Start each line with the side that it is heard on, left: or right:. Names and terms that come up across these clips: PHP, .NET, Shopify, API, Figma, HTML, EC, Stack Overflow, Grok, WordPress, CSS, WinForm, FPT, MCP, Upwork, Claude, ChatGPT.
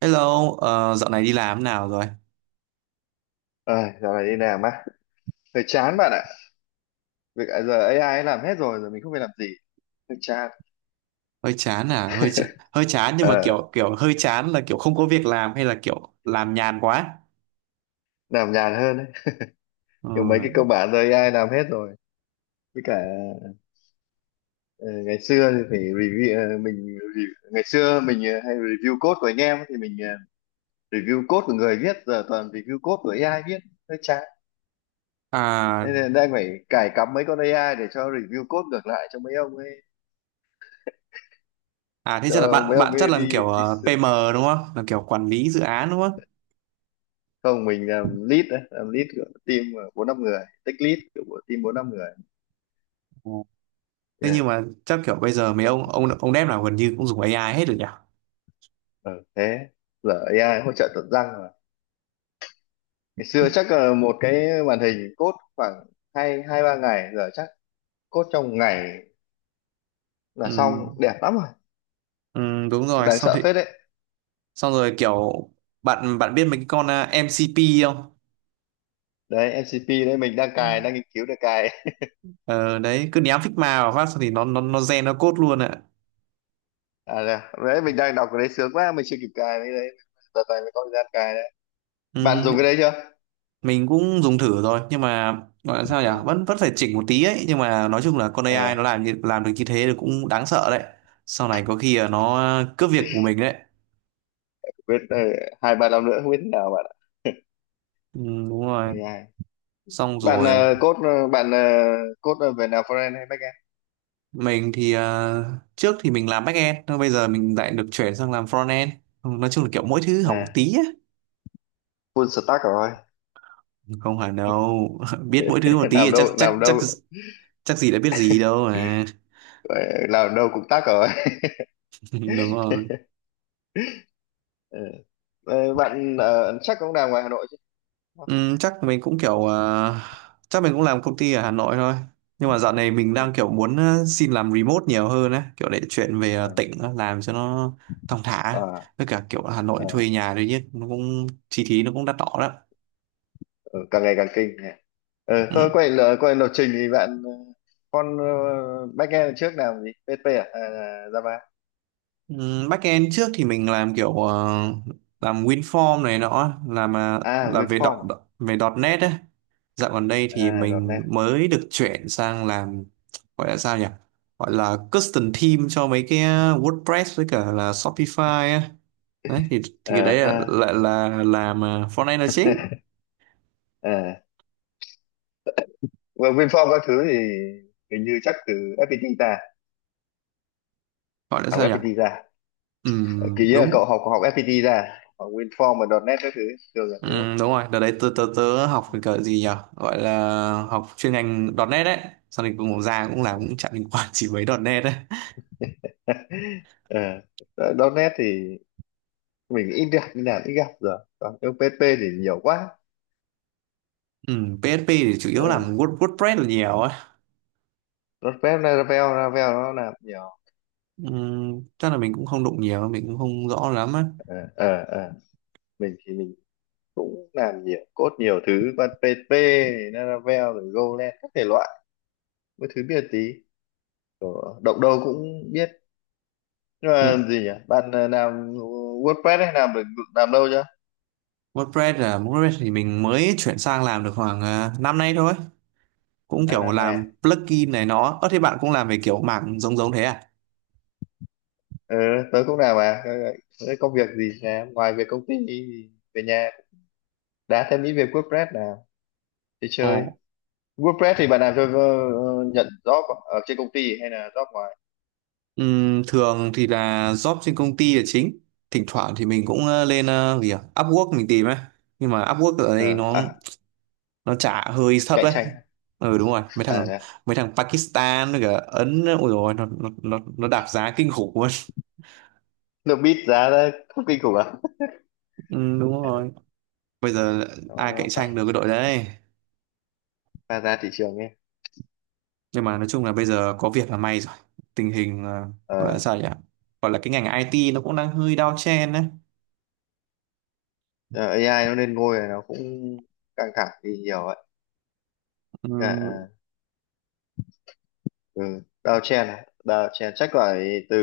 right: Hello, dạo này đi làm thế nào rồi?
left: ờ Dạo này đi làm á, hơi chán bạn ạ. Việc à, giờ AI ấy làm hết rồi, giờ mình không phải làm gì. Hơi chán.
right: Hơi chán à? Hơi chán nhưng mà
left: Ờ,
right: kiểu kiểu hơi chán là kiểu không có việc làm hay là kiểu làm nhàn quá?
left: làm nhàn hơn đấy.
right: Ừ.
left: Kiểu mấy cái cơ bản giờ AI làm hết rồi. Với cả ờ, ngày xưa thì phải review, ngày xưa mình hay review code của anh em ấy, thì mình review code của người viết, giờ toàn review code của AI viết. Hơi chán.
right: À
left: Nên là đang phải cài cắm mấy con AI để cho review code ngược lại cho mấy ông ấy,
right: à, thế chắc là
left: cho
right: bạn
left: mấy ông
right: bạn chắc
left: ấy
right: làm
left: đi
right: kiểu
left: đi.
right: PM đúng không? Làm kiểu quản lý dự án đúng không?
left: Không, mình làm lead đấy, làm lead của team 4-5 người, tech lead của team 4-5 người.
right: Ừ. Thế
left: Yeah.
right: nhưng mà chắc kiểu bây giờ mấy ông dev nào gần như cũng dùng AI hết rồi nhỉ?
left: Ờ, Thế giờ AI hỗ trợ tận răng rồi, ngày xưa chắc là một cái màn hình code khoảng hai hai ba ngày, giờ chắc code trong một ngày là
right: Ừ.
left: xong đẹp lắm rồi.
right: Ừ, đúng
left: Cũng
right: rồi,
left: đáng
right: xong thì
left: sợ phết đấy.
right: xong rồi kiểu bạn bạn biết mấy cái con MCP không?
left: Đấy, MCP đấy mình đang cài, đang nghiên cứu để cài.
right: Ờ đấy cứ ném Figma vào phát xong thì nó gen nó code luôn ạ.
left: À, đấy đấy, mình đang đọc cái đấy sướng quá, mình chưa kịp cài cái đấy, đợt này mới có thời gian cài đấy. Bạn
right: Ừ,
left: dùng cái đấy chưa?
right: mình cũng dùng thử rồi nhưng mà gọi là sao nhỉ,
left: À,
right: vẫn vẫn phải chỉnh một tí ấy, nhưng mà nói chung là con AI nó
left: à
right: làm được như thế thì cũng đáng sợ đấy, sau này có khi là nó cướp việc của mình đấy.
left: biết, 2-3 năm nữa không biết thế nào bạn ạ.
right: Ừ, đúng rồi,
left: AI.
right: xong
left: Bạn
right: rồi
left: ờ, cốt ờ, bạn ờ, cốt ờ, về nào front hay back end?
right: mình thì trước thì mình làm backend nhưng bây giờ mình lại được chuyển sang làm frontend. Ừ, nói chung là kiểu mỗi thứ học một
left: À,
right: tí á.
left: full stack rồi.
right: Không hẳn đâu, biết mỗi thứ một tí
left: làm
right: thì chắc
left: đâu
right: chắc
left: làm
right: chắc
left: đâu
right: chắc gì đã biết gì đâu mà.
left: ờ, làm đâu cũng tắc rồi.
right: Đúng rồi.
left: Ừ. Bạn chắc cũng làm ngoài Hà Nội chứ, đúng không?
right: Ừ, chắc mình cũng kiểu chắc mình cũng làm công ty ở Hà Nội thôi, nhưng mà dạo này mình
left: Ừ.
right: đang kiểu muốn xin làm remote nhiều hơn ấy, kiểu để chuyển về
left: Ờ.
right: tỉnh á, làm cho nó thong thả.
left: À,
right: Với cả kiểu Hà Nội
left: à,
right: thuê nhà đấy chứ nó cũng chi phí nó cũng đắt đỏ lắm.
left: ừ, càng ngày càng kinh nhỉ. Ừ, thôi
right: Ừ.
left: quay lại lập trình thì bạn, con, backend trước làm gì? PHP à? À, Java?
right: Backend trước thì mình làm kiểu làm WinForm này nọ, làm
left: À, WinForm?
right: về .dot .net ấy. Dạo gần đây thì
left: À,
right: mình
left: .NET?
right: mới được chuyển sang làm, gọi là sao nhỉ? Gọi là custom theme cho mấy cái WordPress với cả là Shopify ấy. Đấy thì
left: À
right: cái đấy
left: ha.
right: là làm front end là chính.
left: À. Well, WinForm các thứ thì hình như chắc từ FPT ra,
right: Gọi là
left: học
right: sao nhỉ?
left: FPT ra. Ờ, kỳ á, cậu
right: Đúng.
left: học học FPT ra à? Học WinForm và .NET các thứ thường là
right: Ừ,
left: thế đúng không?
right: đúng rồi, đợt đấy tớ học cái cỡ gì nhỉ? Gọi là học chuyên ngành .chấm nét đấy. Xong thì cũng ra cũng làm cũng chẳng liên quan gì mấy nét đấy.
left: .NET thì mình ít gặp rồi, còn cái PHP thì nhiều quá.
right: Ừ, PHP thì chủ yếu
left: Ừ.
right: làm WordPress là nhiều ấy.
left: .NET, Laravel Laravel nó làm nhiều.
right: Ừ, chắc là mình cũng không đụng nhiều, mình cũng không rõ lắm ấy.
left: Ờ, ờ, ờ. Mình thì mình cũng làm nhiều code nhiều thứ, còn PHP, Laravel rồi Golang các thể loại, mấy thứ biết tí, động đâu cũng biết. Nhưng mà
right: Ừ,
left: gì nhỉ, bạn làm WordPress hay, làm lâu chưa?
right: WordPress thì mình mới chuyển sang làm được khoảng năm nay thôi. Cũng
left: À,
right: kiểu
left: năm nay à?
right: làm plugin này nó. Ơ thế bạn cũng làm về kiểu mảng giống giống thế à?
left: ờ Tớ cũng làm. À, ờ, thế công việc gì? Làm ngoài việc công ty thì về nhà đá thêm ít về WordPress nào, đi chơi.
right: Ồ,
left: WordPress thì bạn làm cho, nhận job ở trên công ty hay là job ngoài?
right: ừm, thường thì là job trên công ty là chính, thỉnh thoảng thì mình cũng lên gì à? Upwork mình tìm ấy, nhưng mà Upwork ở đây
left: Ờ,
right: nó
left: à,
right: nó trả hơi thấp
left: cạnh
right: ấy.
left: tranh.
right: Ừ đúng rồi,
left: À đấy.
right: mấy thằng Pakistan với cả Ấn ôi rồi nó đạp giá kinh khủng luôn.
left: Được biết giá ra không kinh khủng à?
right: Đúng rồi, bây giờ
left: nó
right: ai
left: nó
right: cạnh tranh
left: phải
right: được cái đội đấy.
left: pha giá thị trường ấy.
right: Nhưng mà nói chung là bây giờ có việc là may rồi. Tình hình gọi là
left: ờ
right: sao nhỉ, gọi là cái ngành IT nó cũng đang hơi down trend đấy.
left: Giờ AI nó lên ngôi rồi, nó cũng căng thẳng thì nhiều ấy. Dạ,
right: Ừm,
left: à. Ừ. Đào chèn à? Đào chèn chắc phải từ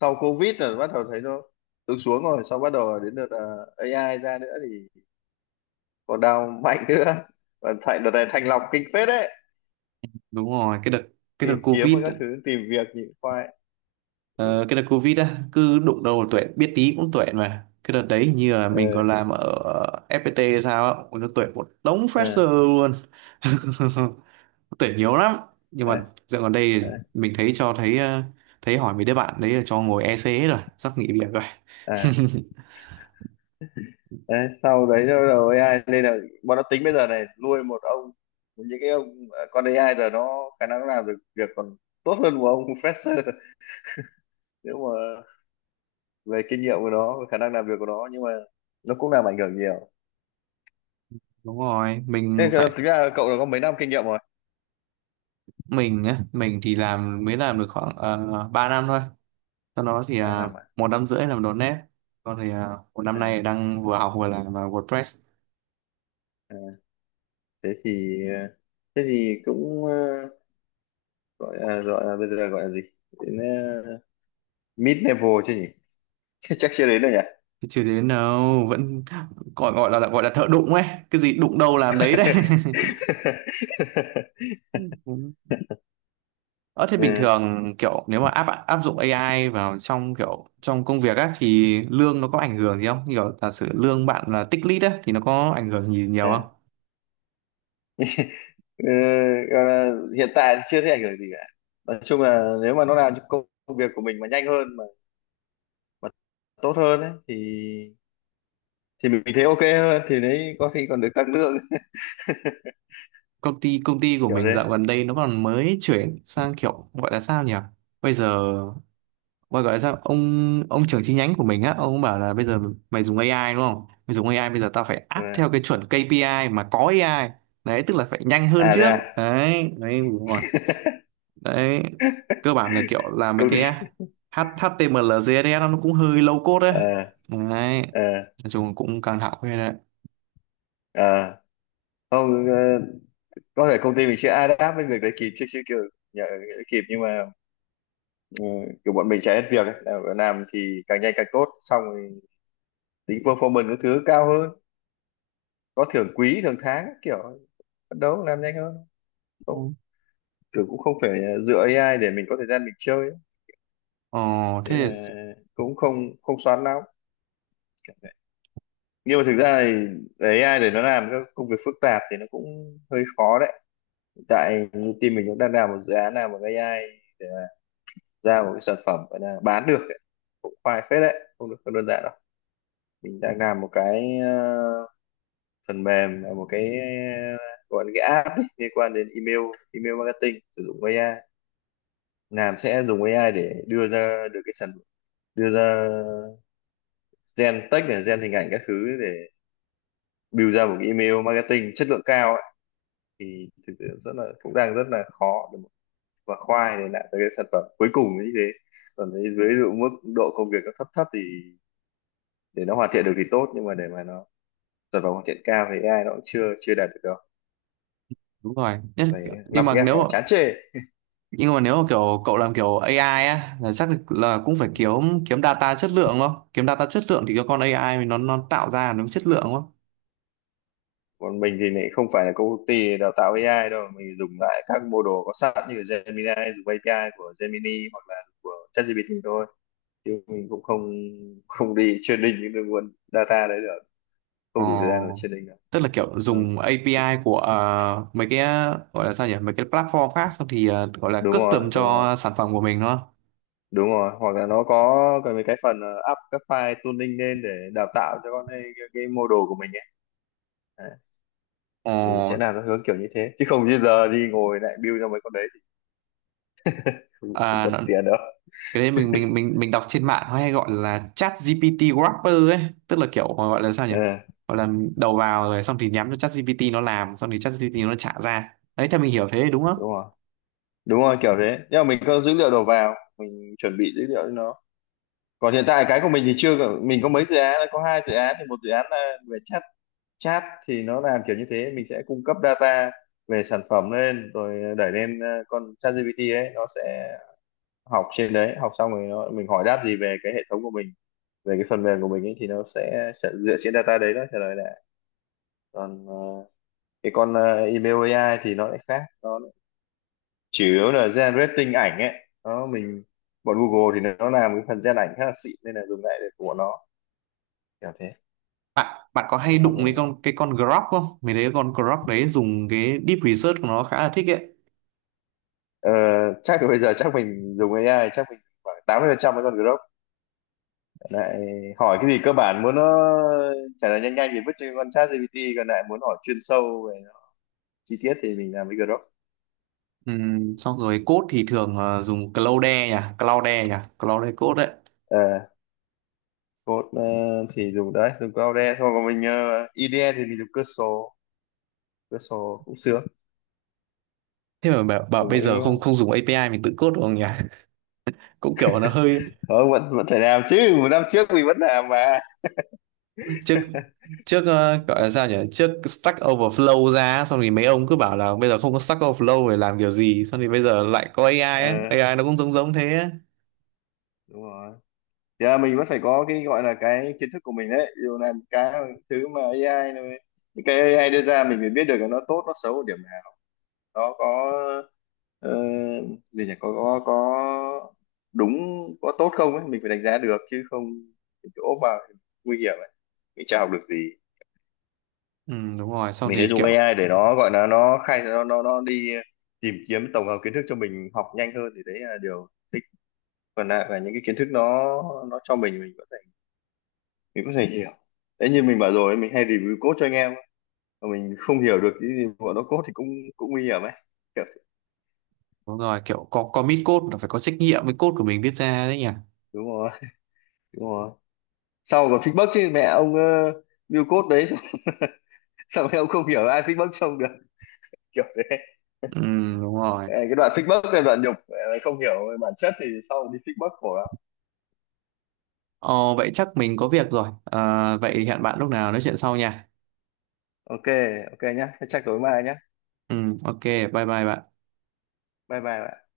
left: sau Covid rồi, bắt đầu thấy nó xuống xuống rồi, sau bắt đầu đến đợt AI ra nữa thì còn đào mạnh nữa, còn thành đợt này thanh lọc kinh phết đấy,
right: đúng rồi, cái đợt
left: tìm kiếm và
right: Covid.
left: các thứ tìm việc nhịn khoai. Ừ.
right: Ờ, cái đợt Covid á, cứ đụng đầu tuệ biết tí cũng tuệ mà. Cái đợt đấy hình như là
left: ờ
right: mình còn làm ở FPT hay sao á, nó tuệ một đống
left: à,
right: fresher luôn. Tuệ nhiều lắm. Nhưng mà
left: đấy,
right: dạo gần đây
left: đấy,
right: thì mình thấy thấy hỏi mấy đứa bạn đấy là cho ngồi EC hết rồi, sắp nghỉ việc rồi.
left: à, đấy. Sau đấy nó bắt đầu AI nên là bọn nó tính bây giờ này nuôi một ông, những cái ông, à, con AI giờ nó khả năng nó làm được việc còn tốt hơn một ông fresher, nếu mà về kinh nghiệm của nó, về khả năng làm việc của nó, nhưng mà nó cũng làm ảnh hưởng nhiều.
right: Đúng rồi, mình
left: Thế thì
right: phải,
left: thực ra cậu đã có mấy năm kinh nghiệm rồi?
right: mình thì mới làm được khoảng 3 năm thôi. Sau đó thì
left: ba
right: à,
left: năm à?
right: một năm rưỡi làm .NET. Còn thì à, một năm
left: À,
right: nay đang vừa học vừa làm à, WordPress.
left: à, thế thì ờ, thế thì cũng, gọi là, bây giờ gọi là gì, đến ờ, mid level chứ nhỉ? Chắc chưa đến đâu nhỉ.
right: Chưa đến đâu, vẫn gọi gọi là thợ đụng ấy, cái gì đụng đâu làm đấy đấy. Đúng. Ờ thế bình
left: Ừ,
right: thường kiểu nếu mà áp áp dụng AI vào trong kiểu trong công việc á thì lương nó có ảnh hưởng gì không? Như kiểu giả sử lương bạn là tích lũy á thì nó có ảnh hưởng gì nhiều không?
left: ừ. Ừ, gọi là hiện tại chưa thấy ảnh hưởng gì cả, nói chung là nếu mà nó làm cho công việc của mình mà nhanh hơn, mà tốt hơn ấy, thì mình thấy ok hơn, thì đấy có khi còn được tăng lương.
right: Công ty của
left: Kiểu
right: mình
left: thế.
right: dạo gần đây nó còn mới chuyển sang kiểu gọi là sao nhỉ? Bây giờ Gọi gọi là sao ông trưởng chi nhánh của mình á, ông cũng bảo là bây giờ mày dùng AI đúng không, mày dùng AI bây giờ tao phải áp
left: À,
right: theo cái chuẩn KPI mà có AI đấy, tức là phải nhanh hơn
left: à thế
right: trước.
left: à,
right: Đấy đấy đúng rồi. Đấy cơ bản là kiểu là mấy
left: công
right: cái
left: ty,
right: HTML CSS nó cũng hơi low code đấy
left: ờ
right: đấy,
left: ờ
right: nói chung cũng căng thẳng phết đấy.
left: ờ không. Ờ, có thể công ty mình sẽ adapt với việc đấy kịp, chứ chứ kiểu, nhờ, kịp nhưng mà, ừ, kiểu bọn mình chạy hết việc ấy. Làm thì càng nhanh càng tốt, xong rồi tính performance các thứ cao hơn, có thưởng quý thưởng tháng kiểu phấn đấu làm nhanh hơn. Không,
right: Ừ.
left: kiểu cũng không phải dựa AI để mình có thời gian mình chơi ấy.
right: Ờ
left: Nên
right: thế
left: là
right: thì-
left: cũng không không xoắn lắm. Nhưng mà thực ra thì để AI, để nó làm các công việc phức tạp thì nó cũng hơi khó đấy. Hiện tại như team mình cũng đang làm một dự án nào bằng AI ra một cái sản phẩm gọi là bán được ấy. Cũng khoai phết đấy, không đơn giản đâu. Mình đang làm một cái, phần mềm, là một cái, gọi là cái app ấy, liên quan đến email email marketing sử dụng AI, làm sẽ dùng AI để đưa ra được cái sản, đưa ra gen text này, gen hình ảnh các thứ để build ra một cái email marketing chất lượng cao. Thì thực sự rất là cũng đang rất là khó để mà- và khoai để lại cái sản phẩm cuối cùng như thế. Còn với dưới dụ mức độ công việc nó thấp thấp thì để nó hoàn thiện được thì tốt, nhưng mà để mà nó sản phẩm hoàn thiện cao thì AI nó cũng chưa chưa đạt được đâu.
right: đúng rồi. Nhất-
left: Phải
right: nhưng
left: lắp
right: mà
left: ghép
right: nếu mà,
left: vào chán chê.
right: nhưng mà nếu mà kiểu cậu làm kiểu AI á là chắc là cũng phải kiếm kiếm data chất lượng đúng không, kiếm data chất lượng thì cái con AI mình nó tạo ra nó mới chất lượng đúng không.
left: Còn mình thì lại không phải là công ty đào tạo AI đâu, mình dùng lại các mô đồ có sẵn như Gemini, dùng API của Gemini hoặc là của ChatGPT thôi, chứ mình cũng không không đi training những cái nguồn data đấy được,
right: Ờ,
left: không đủ thời gian để training được.
right: tức là kiểu
left: Ờ.
right: dùng API của mấy cái gọi là sao nhỉ, mấy cái platform khác xong thì gọi là
left: Đúng
right: custom
left: rồi, đúng rồi,
right: cho sản phẩm của mình đúng không.
left: đúng rồi. Hoặc là nó có cái mấy cái phần, up các file tuning lên để đào tạo cho con ấy, cái model của mình ấy. Đấy,
right: Ờ,
left: thì sẽ làm nó hướng kiểu như thế, chứ không như giờ đi ngồi lại build cho mấy con đấy thì, không, không có
right: à,
left: tiền đâu.
right: cái đấy mình đọc trên mạng nó hay gọi là chat GPT wrapper ấy, tức là kiểu gọi là sao nhỉ,
left: Ừ,
right: gọi là đầu vào rồi xong thì nhắm cho chat GPT nó làm, xong thì chat GPT nó trả ra đấy, theo mình hiểu thế đúng không.
left: đúng rồi, đúng rồi kiểu thế, nhưng mà mình có dữ liệu đầu vào, mình chuẩn bị dữ liệu cho nó. Còn hiện tại cái của mình thì chưa có- mình có mấy dự án, có 2 dự án thì một dự án là về chat, chat thì nó làm kiểu như thế, mình sẽ cung cấp data về sản phẩm lên rồi đẩy lên, con ChatGPT ấy, nó sẽ học trên đấy, học xong rồi nó, mình hỏi đáp gì về cái hệ thống của mình, về cái phần mềm của mình ấy thì nó sẽ dựa trên data đấy nó trả lời lại. Còn cái con email AI thì nó lại khác, nó chủ yếu là generating ảnh ấy, nó mình, bọn Google thì nó làm cái phần gen ảnh khá là xịn nên là dùng lại được của nó, kiểu thế.
right: Bạn bạn có hay
left: Không
right: đụng
left: phải,
right: với con Grok không? Mình thấy con Grok đấy dùng cái deep research của nó khá là thích ấy.
left: ờ, chắc là bây giờ chắc mình dùng AI chắc mình khoảng 80% với con Grok, lại hỏi cái gì cơ bản muốn nó trả lời nhanh nhanh thì vứt cho con ChatGPT, còn lại muốn hỏi chuyên sâu về chi tiết thì mình làm với Grok.
right: Xong rồi code thì thường dùng Claude nhỉ, Claude code đấy.
left: À, code, thì dùng Claude thôi, còn mình, IDE thì mình dùng Cursor. Cursor cũng sướng.
right: Thế mà bảo
left: Dùng
right: bây
left: mấy,
right: giờ không không dùng API mình tự code được không nhỉ? Cũng kiểu nó hơi
left: ờ, vẫn vẫn phải làm chứ, một năm trước mình vẫn làm mà.
right: trước trước gọi là sao nhỉ, trước Stack Overflow ra xong thì mấy ông cứ bảo là bây giờ không có Stack Overflow để làm kiểu gì, xong thì bây giờ lại có AI
left: Ờ,
right: ấy. AI nó cũng giống giống thế ấy.
left: đúng rồi, giờ mình vẫn phải có cái gọi là cái kiến thức của mình đấy. Dù dụ làm cái thứ mà AI này, những cái AI đưa ra mình phải biết được là nó tốt nó xấu ở điểm nào, nó có ờ, gì nhỉ, có đúng có tốt không ấy, mình phải đánh giá được, chứ không mình cứ ốp vào thì nguy hiểm ấy, mình chả học được gì.
right: Ừ, đúng rồi, xong
left: Mình sẽ
right: thì
left: dùng
right: kiểu
left: AI để nó gọi là nó khai, nó đi tìm kiếm tổng hợp kiến thức cho mình học nhanh hơn, thì đấy là điều thích. Còn lại là những cái kiến thức nó cho mình có thể, hiểu. Đấy như mình bảo rồi, mình hay review code cho anh em mà mình không hiểu được cái gì bọn nó code thì cũng cũng nguy hiểm ấy. Kiểu- thế.
right: đúng rồi, kiểu có commit code là phải có trách nhiệm với code của mình viết ra đấy nhỉ.
left: Đúng rồi, đúng rồi, sau còn feedback chứ, mẹ ông, build code đấy, sao em cũng không hiểu ai fake bốc trông được. Kiểu thế.
right: Ừ, đúng rồi.
left: Ờ, cái đoạn fake bốc là đoạn nhục. Ờ, không hiểu bản chất thì sau đi fake bốc khổ lắm.
right: Ờ, vậy chắc mình có việc rồi. Ờ, vậy hẹn bạn lúc nào nói chuyện sau nha.
left: Ok, ok nhá. Thế chắc tối mai nhá.
right: Ừ, ok, bye bye bạn.
left: Bye bye bạn.